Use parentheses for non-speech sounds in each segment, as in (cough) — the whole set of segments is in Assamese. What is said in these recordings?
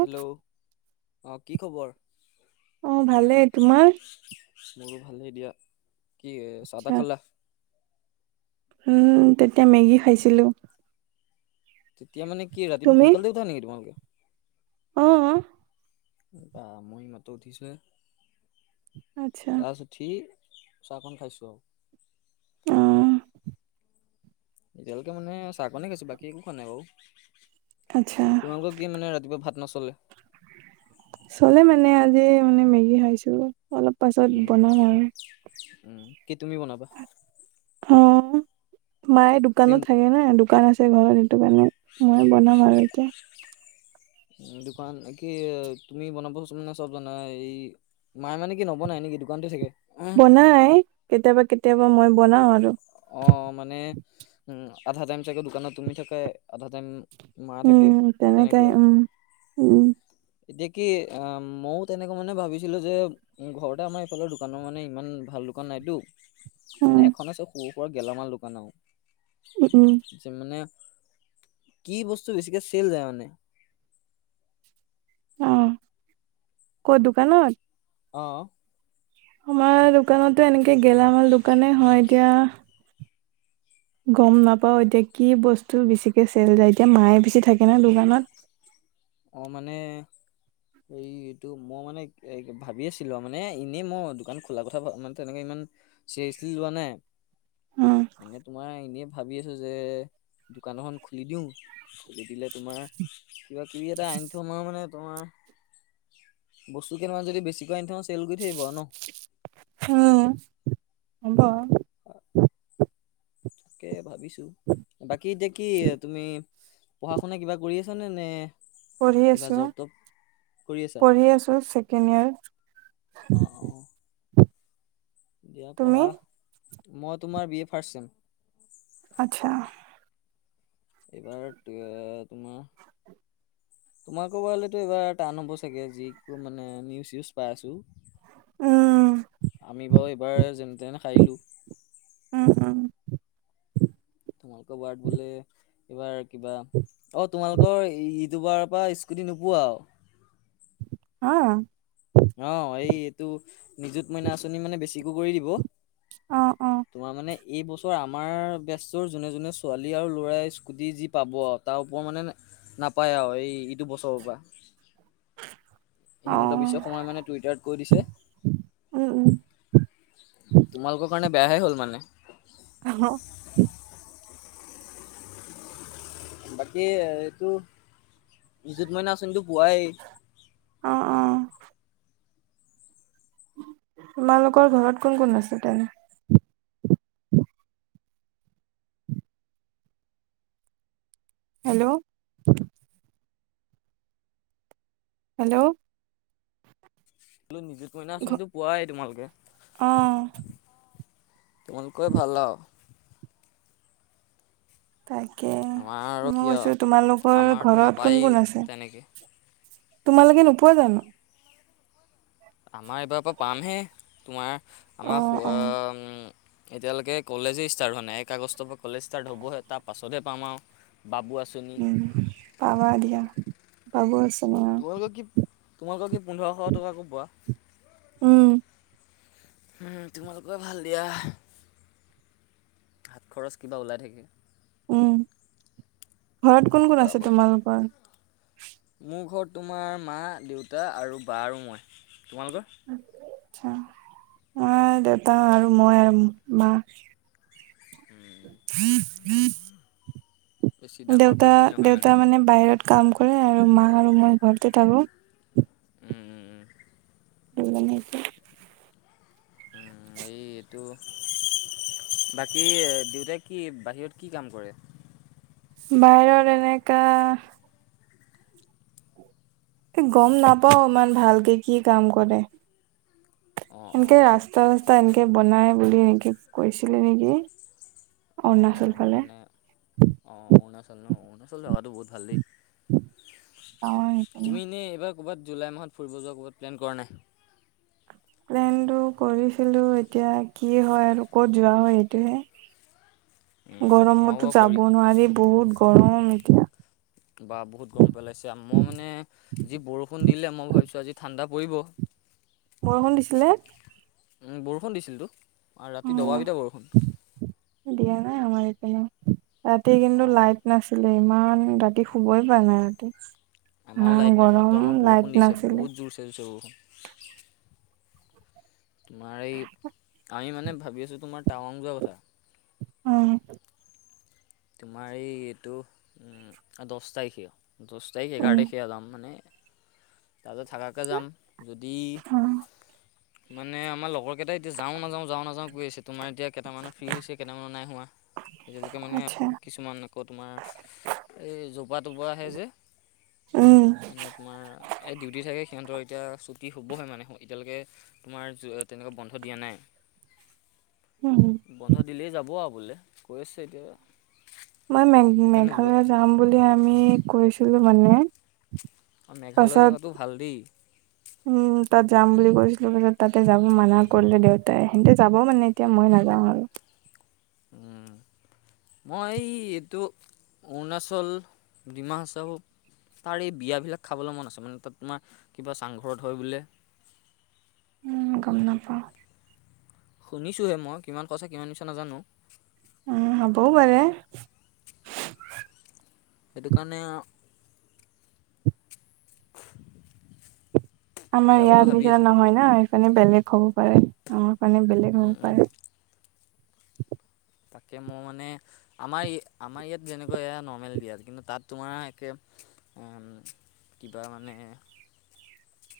হেল্ল' অঁ কি খবৰ? অ' ভালেই। তোমাৰ? মোৰো ভালই দিয়া। কি চাহ আচ্ছা তাহ খালা? উম তেতিয়া মেগী খাইছিলোঁ। তেতিয়া মানে কি ৰাতিপুৱা তুমি সোনাকালে উাঠা নেকি তোমোকে? অ'। বা মই এই মাত্ৰ উঠিছোহে। আচ্ছা তাৰপাছত উঠি চাহকণ খাইছোঁ আৰু উম। এতিয়ালৈ মানে চাহকানেই খাইছো বাকী একো খোৱা নাই বাৰু। আচ্ছা। তোমালোকৰ কি মানে ৰাতিপুৱা ভাত নচলে? চলে মানে আজি মানে মেগী খাইছো অলপ। পাছত উম, বনাম আৰু উম কি তুমি বনাবা? অ' মায়ে তুমি দোকানত থাকে না দোকান আছে ঘৰত। সেইটো কাৰণে মই বনাম আৰু এতিয়া। উ দোকান কি তুমি বনাবচোন মানে চব জানা? এই মায়ে মানে কি নবনাই নেকি? দোকানতে থাকে। বনাই কেতিয়াবা কেতিয়াবা মই বনাওঁ আৰু। অ' মানে উম আধা টাইম চাগে দোকানত তুমি থাকা, আধা টাইম মা থাকে উম তেনেকুৱা তেনেকাই আৰু উম, উম। এতিয়া কি অ' মইও তেনেকে মানে ভাবিছিলো যে ঘৰতে আমাৰ এইফালৰ দোকানৰ মানে ইমান ভাল দোকান নাইতো। মানে উম এখন আছে সৰু সুৰা গেলামাল দোকান আৰু। উম, উম। মানে কি বস্তু বেছিকে চেল যায় মানে? অ' কত দোকানত? অ'। আমাৰ দোকানতো এনেকে গেলামাল দোকানে হয় এতিয়া। গ'ম নাপাওঁ এতিয়া কি বস্তু বেছিকে চেল যায়, এতিয়া মায়ে বেছি থাকে ন দোকানত। অ' মানে এই এইটো মই মানে ভাবি আছিলো আৰু, মানে এনেই মই দোকান খোলা কথা মানে তেনেকে ইমান চিৰিয়াচলি লোৱা নাই। উম মানে তোমাৰ এনে ভাবি আছোঁ যে দোকান এখন খুলি দিওঁ, খুলি দিলে তোমাৰ কিবা কিবি এটা আনি থম আৰু মানে তোমাৰ বস্তু কেইটামান যদি বেছিকৈ আনি থও ন চেল গৈ থাকিব ন। উম, হব। (inaudible) তাকে ভাবিছো। বাকী এতিয়া কি তুমি পঢ়া শুনা কিবা কৰি আছানে নে? পঢ়ি কিবা আছো জব তব কৰি আছা পঢ়ি আছো ছেকেণ্ড ইয়াৰ। অ', অ'। দিয়া তুমি পঢ়া, মই তোমাৰ বি এ ফাৰ্ষ্ট চেম। আচ্ছা। এইবাৰ তোমাৰ তোমালোকৰ বাৰলেতো এইবাৰ টান হ'ব চাগে, যি মানে নিউজ চিউজ পাই আছো। উম আমি বাৰু এইবাৰ যেনে তেনে সাৰিলো। উম, উম। তোমালোকৰ ৱাৰ্ড, বোলে এইবাৰ কিবা অ, তোমালোকৰ ইদ দুবাৰৰ পৰা স্কুটি নোপোৱা আৰু। হা। অ, এই এইটো নিযুত মইনা আঁচনি মানে বেছিকে কৰি দিব। অ অ তোমাৰ মানে এই বছৰ আমাৰ বেচ যোনে যোনে ছোৱালী আৰু ল'ৰাই স্কুটি যি পাব তাৰ ওপৰত মানে নাপায় আৰু এই ইটো বছৰৰ পৰা অ হিমন্ত বিশ্ব শৰ্মাই মানে টুইটাৰত কৈ দিছে, উম উম তোমালোকৰ কাৰণে। বেয়াহে হ'ল মানে। (unintelligible) বাকী এইটো নিজুত মইনা আচনিটো পোৱাই। অ', অ, তোমালোকৰ ঘৰত কোন কোন আছে তেনে হেল্ল, হেল্ল, ব, নিজোট মইনা ঘ- আচনীটো পোৱাই তোমালোকে। অ তোমালোকে ভাল আৰু। তাকে আমাৰ আৰু মই কি আৰু কৈছোঁ, তোমালোকৰ আমাৰতো ঘৰত কোন নাপায়েই কোন আছে। তেনেকে তোমালোকে নোপোৱা জানো। আমাৰ এইবাৰ পৰা পামহে তোমাৰ অ আমাৰ। অ এতিয়ালৈকে কলেজেই ষ্টাৰ্ হোৱা নাই, এক আগষ্টৰ পৰা কলেজ ষ্টাৰ্ট হ'বহে তাৰ পাছতহে পাম আৰু বাবু আছো উম, পাৱ দিয়া বাবু আচনী। তোমালোকৰ কি তোমালোকৰ কি পোন্ধৰশ টকাকৈ পোৱা। উম তোমালোকে ভাল দিয়া। হাত খৰচ কিবা ওলাই থাকে। উম, ঘৰত কোন কোন আছে আমাৰ তোমালোকৰ। মোৰ ঘৰত তোমাৰ মা, দেউতা আৰু বা আৰু মই তোমালোকৰ? আচ্ছা। নাই দেউতা আৰু মই আৰু মা। উম, (inaudible) বেছি ডাঙৰ দেউতা, ফেমিলি নহয় দেউতা মানে বাহিৰত কাম কৰে আৰু মা আৰু মই ঘৰতে থাকো। উম, উম, উম, এই এই এইটো। বাকী দেউতাই কি বাহিৰত কি কাম কৰে? বাহিৰত এনেকে। গম, নাপাও ইমান ভালকে কি কাম কৰে। অঁ সনকে অঁ ৰাস্তা চ্ত চস্তা এনেকৈ বনায় বুলি এনেকৈ কৈছিলে নেকি অৰুণাচল ফালে। অ, অ, অৰুণাচল ন অৰুণাচল জেগাটো বহুত ভাল দেই গাঁৱৰ সেইপিনে তুমি এনেই এইবাৰ। ক'ৰবাত জুলাইাহ ফুৰি য ক'ৰবাত প্লেন কৰা নাই। প্লেন টো কৰিছিলো এতিয়া কি হয়, আৰু ক'ত যোৱা হয় সেইটোহে। আমাৰো গৰমতো বাৰু যাব কৰি নোৱাৰি বহুত গৰম এতিয়া। বা বহুত গৰম পেলাইছে মই মানে যি বৰষুণ দিলে মই ভাবিছোঁ আজি ঠাণ্ডা পৰিব। বৰষুণ দিছিলে। বৰষুণ দিছিলতো, অ ৰাতি দপালপিটা বৰষুণ। দিয়া নাই আমাৰ এইপানে, ৰাতি কিন্তু অঁ অঁ লাইট নাছিলে ইমান। ৰাতি শুব'ই পাই নাই ৰাতি ইমান গৰম লাইট নাছিলে। জোৰচে, জোৰচে বৰষুণ। তোমাৰ এই আমি মানে ভাবি আছোঁ, তোমাৰ টাৱাং যোৱা কথা। উম তোমাৰ এই এইটো দহ তাৰিখে দহ তাৰিখে এঘাৰ উম তাৰিখে যাম মানে তাৰপিছত থাকাকৈ যাম যদি অ মানে আমাৰ লগৰ কেইটা এতিয়া যাও নাযাওঁ যাও নযাও কৈ আছে তোমাৰ এতিয়া কেইটামানত ফ্ৰী হৈছে কেইটামানত নাই হোৱা এতিয়ালৈকে মানে আচ্ছা কিছুমান আকৌ তোমাৰ এই জোপা তৰপৰা আহে যে উম মানে তোমাৰ এই ডিউটি থাকে সিহঁতৰ এতিয়া ছুটি হ'বহ মানে এতিয়ালৈকে তোমাৰ তেনেকুৱা বন্ধ দিয়া নাই। (inaudible) বন্ধ দিলেই যাব আৰু বোলে কৈ আছে এতিয়া মই মে সেইকাৰণে যোৱা মেঘালয় যাম বুলি আমি কৈছিলো মানে অ', মেঘালয় পাছত জগাতটো ভাল দেই উম তাত যাম বুলি কৈছিলো তাৰছত তাতে যাব মানা কৰিলে দেউতাই। সিহঁতে যাব মানে এতিয়া, মই নাযাওঁ আৰু উম মই এই এইটো অৰুণাচল ডিমা হাচাও তাৰ এই বিয়াবিলাক খাবলৈ মন আছে মানে তাত তোমাৰ কিবা চাংঘৰত হয় বোলে। উম গম নাপাওঁ শুনিছোঁহে মই কিমান সঁচা কিমান মিছা নাজানোঁ। উম হবও পাৰে। সেইটো কাৰণে আৰু আমাৰ যাবলৈ ইয়াত ভাবি নিচিনা আছোঁ নহয় ন, সেইকাৰণে বেলেগ হ'ব পাৰে। আমাৰ কাৰণে বেলেগ উম, হ'ব উম, পাৰে। তাকে মই মানে আমাৰ আমাৰ ইয়াত যেনেকুৱা এয়া নৰ্মেল বিয়াত কিন্তু তাত তোমাৰ একে উম কিবা মানে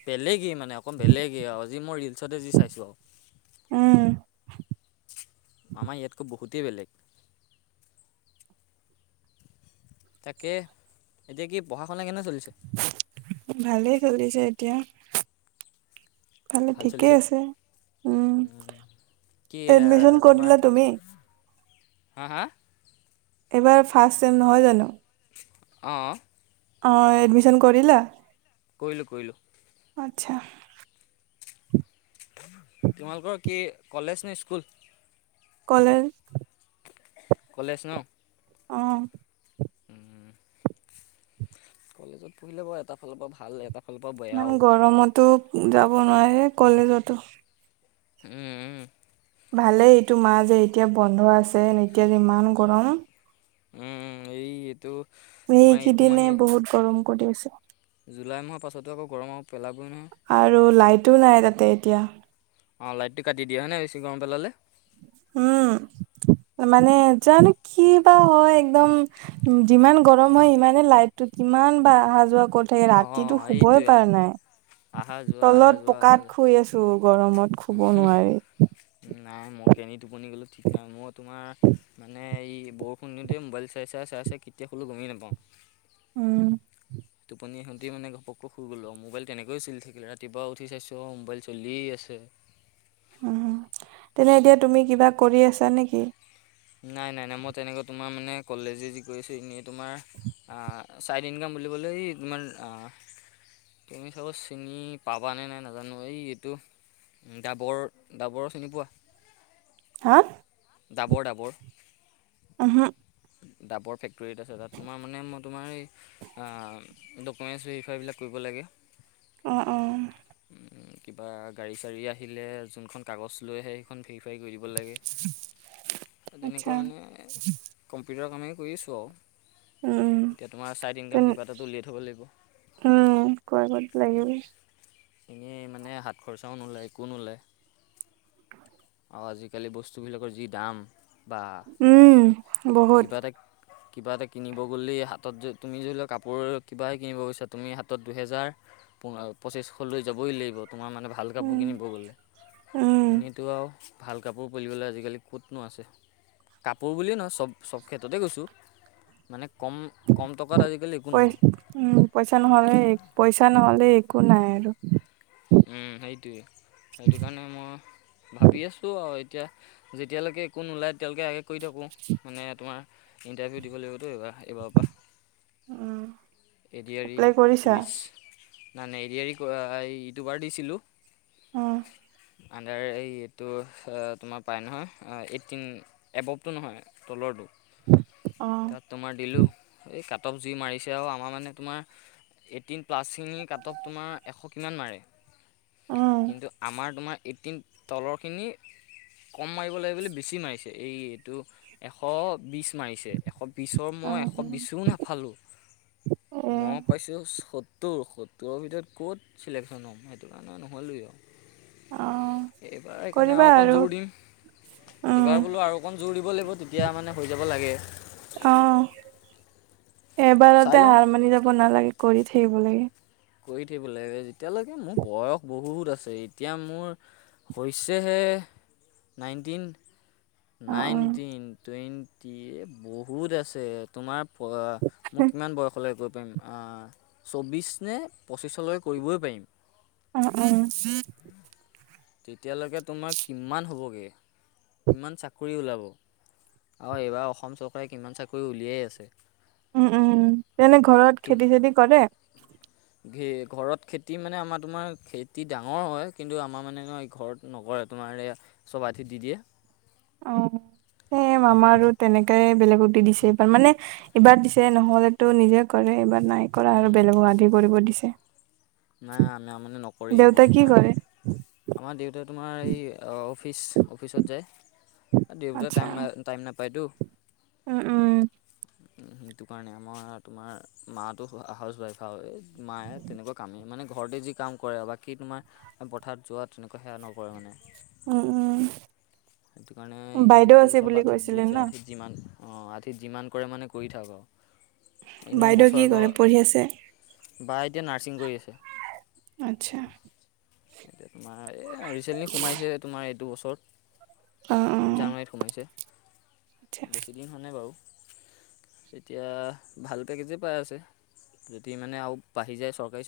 বেলেগে মানে অকণ বেলেগে আজি মই ৰিলচতে যি চাইছো আৰু উম। আমাৰ ইয়াতকৈ বহুতেই বেলেগ। তাকে, এতিয়া কি পঢ়া শুনা কেনে চলিছে। ভালেই চলিছে এতিয়া ভালে ভাল ঠিকেই চলিছে আছে উম কি এ, এডমিশন ক'ত তোমাৰ ললা তুমি? হা, হা, এইবাৰ ফাৰ্ষ্ট চেম নহয় জানোঁ? অ' অ', এডমিচন কৰিলা? কৰিলো কৰিলো আচ্ছা। তোমালোকৰ কি, কলেজ নে স্কুল কলেজ। কলেজ ন অ' উম কলেজত পঢ়িলে বাৰু এটা ফালৰ পৰা ভাল। এটা ফালৰ পৰা ইমান বেয়াও গৰমতো যাব নোৱাৰে কলেজতো উম উম ভালে তোমাৰ যে এতিয়া বন্ধ আছে। এতিয়া যে ইমান গৰম উম এইটো তোমাৰ এইটো এইকেইদনে মাহে বহুত গৰম কৰি আছে। জুলাই মাহৰ পাছতো আকৌ গৰম আৰু পেলাবই নহয়। আৰু লাইটো নাই তাতে এতিয়া। অ, লাইটো কাটি দিয়ে হয় নে বেছি গম পেলালে। উম, মানে জানো কি বা হয় একদম। যিমান গৰম হয় সিমানে লাইটটো কিমান বা অহা যোৱা কৰি ৰাতিটো অঁ শু'বই এইটোৱে পাৰ নাই। আহা যোৱা আহা তলত যোৱা আহা পকাত যোৱা শুই আছোঁ। তো, গৰমত শু'ব নোৱাৰি। নাই মই কেনি টোপনি গ'লো ঠিক নাই। মই তোমাৰ। মানে, এই বৰষুণ দিওতে মোবাইল চাই চাই চাই কেতিয়া শুলোঁ গমেই নাপাওঁ। উম, টোপনি শতি মানে ঘপক শুই গ'লো। মোবাইল তেনেকৈয় চলি থাকিল, ৰাতিপুৱা উঠি চাইছোঁ মোবাইল চলিয়েই আছে। এনে এতিয়া তুমি কিবা কৰি আছা নেকি? নাই, নাই, নাই। মই তেনেকৈ তোমাৰ মানে কলেজে যি কৰি আছোঁ, এনেই তোমাৰ। আ, চাইড ইনকাম বুলিবলৈ ইমান আ তুমি চব চিনি পাবা নে নাই নাজানো, এই এইটো ডাবৰ, ডাবৰৰ চিনি পোৱা? হা? ডাবৰ-ডাবৰ। উম, হ ডাবৰ ফেক্টৰী এটা আছে তাত, তোমাৰ মানে মই তোমাৰ এই আ, ডকুমেণ্টছ ভেৰিফাইবিলাক কৰিব লাগে। অ, অ, উম, কিবা গাড়ী-চাড়ী আহিলে, যোনখন কাগজ লৈ আহে সেইখন ভেৰিফাই কৰি দিব লাগে। (unintelligible) তেনেকুৱা মানে এ কম্পিউটাৰৰ কামেই কৰি আছোঁ আৰু। উম এতিয়া তোমাৰ ছাইড তেন ইনকাম কিবা এটাটো উলিয়ায় থ'ব লাগিব। কোৱা আকৌটো লাগিল। এনেই মানে হাত খৰচাও নোলায়, একো নোলায়। আৰু আজিকালি বস্তুবিলাকৰ যি দাম। বা উম, বহুত। কিবা এটা কিবা এটা কিনিব গ'লেই হাতত যে তুমি ধৰি লোৱা কাপোৰ, কিবাই কিনিব গৈছা তুমি হাতত দুহেজাৰ। পোন্ধৰ, পঁচিছশলৈ যাবই লাগিব। তোমাৰ মানে ভাল কাপোৰ উম কিনিব গ'লে। উম এনেতো আৰু ভাল কাপোৰ বুলিবলৈ আজিকালি। ক'তনো আছে, কাপোৰ বুলিয়েই নহয় চব, চব ক্ষেত্ৰতে কৈছোঁ। মানে কম, কম টকাত আজিকালি একো নহয় পইচা উম, পইচা নহ'লে পইচা নহ'লে একো নাই আৰু। উম, সেইটোৱেই। সেইটো কাৰণে মই ভাবি আছোঁ আৰু এতিয়া। যেতিয়ালৈকে একো নোলায়, তেতিয়ালৈকে এয়াকে কৰি থাকোঁ। মানে তোমাৰ ইণ্টাৰভিউ দিব লাগিবতো এইবাৰ, এইবাৰৰ পৰা। উম, A D R apply E, police কৰিছা নাই নাই এ ডি আৰ ই ক দুবাৰ দিছিলোঁ। উম, আণ্ডাৰ এইতটো তোমাৰ পায় নহয়, এইটিন। এববটো নহয় তলৰটো। অ, তাত তোমাৰ দিলোঁ। এই কাট অফ যি মাৰিছে আৰু তোমাৰ মানে তোমাৰ এইটিন প্লাছখিনি কাট অফ তোমাৰ এশ কিমান মাৰে। কিন্তু আমাৰ তোমাৰ এইটিন তলৰখিনি ক'ম মাৰিব লাগে বুলি বেছি মাৰিছে, এই এইটো এশ বিছ মাৰিছে। এশ বিছৰ অ মই এশ বিছো নেপালোঁ। মই পাইছোঁচ সত্তৰ, সত্তৰৰ ভিতৰত ক'ত চিলেকশ্যন হ'ম সেইটো কাৰণে নহ'লোৱেই আৰু। এইবাৰ সেইকাৰণে আৰু অকণ জোৰ দিম। এইবাৰ উম বোলো আৰু অকণ জোৰ দিব লাগিব, তেতিয়া মানে হৈ যাব লাগে। অ', চাই এবাৰতে লওঁ হাৰ মানি যাব নালাগে, কৰি থাকিব লাগে। কৰি থাকিব লাগে। যেতিয়ালৈকে মোৰ বয়স বহুত আছে। এতিয়া মোৰ হৈছেহে, নাইনটিন। অ অ নাইনটিন, টুৱেণ্টি এ বহুত আছে। তোমাৰ বয় অ' মই কিমান বয়সলৈ কৰিব পাৰিম? চৌববিছ নে পঁচিছলৈ কৰিবই পাৰিম। অ', অ'। তেতিয়ালৈকে তোমাৰ কিমান হ'বগে কিমান চাকৰি ওলাব? আৰু এইবাৰ অসম চৰকাৰে কিমান চাকৰি উলিয়াই আছে। উম, উম এনে ঘৰত তুম খেতি চেতি কৰে? ঘে ঘৰত খেতি মানে আমাৰ তোমাৰ খেতি ডাঙৰ হয়। কিন্তু আমাৰ মানে ঘৰত নকৰে, তোমাৰ এয়া চব আধি দি দিয়ে। অ' সেই আমাৰো তেনেকাই বেলেগক দি দিছে এইবাৰ। মানে এইবাৰ দিছে, নহ'লেতো নিজে কৰে, এইবাৰ নাই কৰা আৰু উম, বেলেগক আধি কৰিব দিছে। নাই আমাৰ মানে নকৰেই, দেউতাই আমাৰ কি কৰে তোমাৰ আমাৰ দেউতা তোমাৰ এই অফিচ অফিচত যায়। দেউতাই আচ্ছা টাইম না টাইম নাপায়তো। উম উম সেইটো কাৰণে, আমাৰ তোমাৰ মাটো হাউচৱাইফ আৰু, মায়ে তেনেকুৱা কাম মানে ঘৰতে যি কাম কৰে আৰু, বাকী তোমাৰ পথাৰত যোৱা তেনেকুৱা সেয়া নকৰে মানে। উম, উম। সেইটো কাৰণে বাইদেউ এইটো আছে চব বুলি আধিত কৈছিলে দিছে ন আধিত। যিমান অ' আধিত যিমান কৰে মানে কৰি থাক আৰু এনেও বাইদেউ কি বছৰেক কৰে পঢ়ি আছে বা এতিয়া নাৰ্ছিং কৰি আছে। আচ্ছা। এতিয়া তোমাৰ এই ৰিচেণ্টলি সোমাইছে তোমাৰ এইটো বছৰত। অ', অ'। জানুৱাৰীত সোমাইছে, আচ্ছা। বেছি দিন হোৱা নাই বাৰু। এতিয়া ভাল পেকেজেই পাই আছে। যদি মানে আৰু বাঢ়ি যায় চৰকাৰী চাক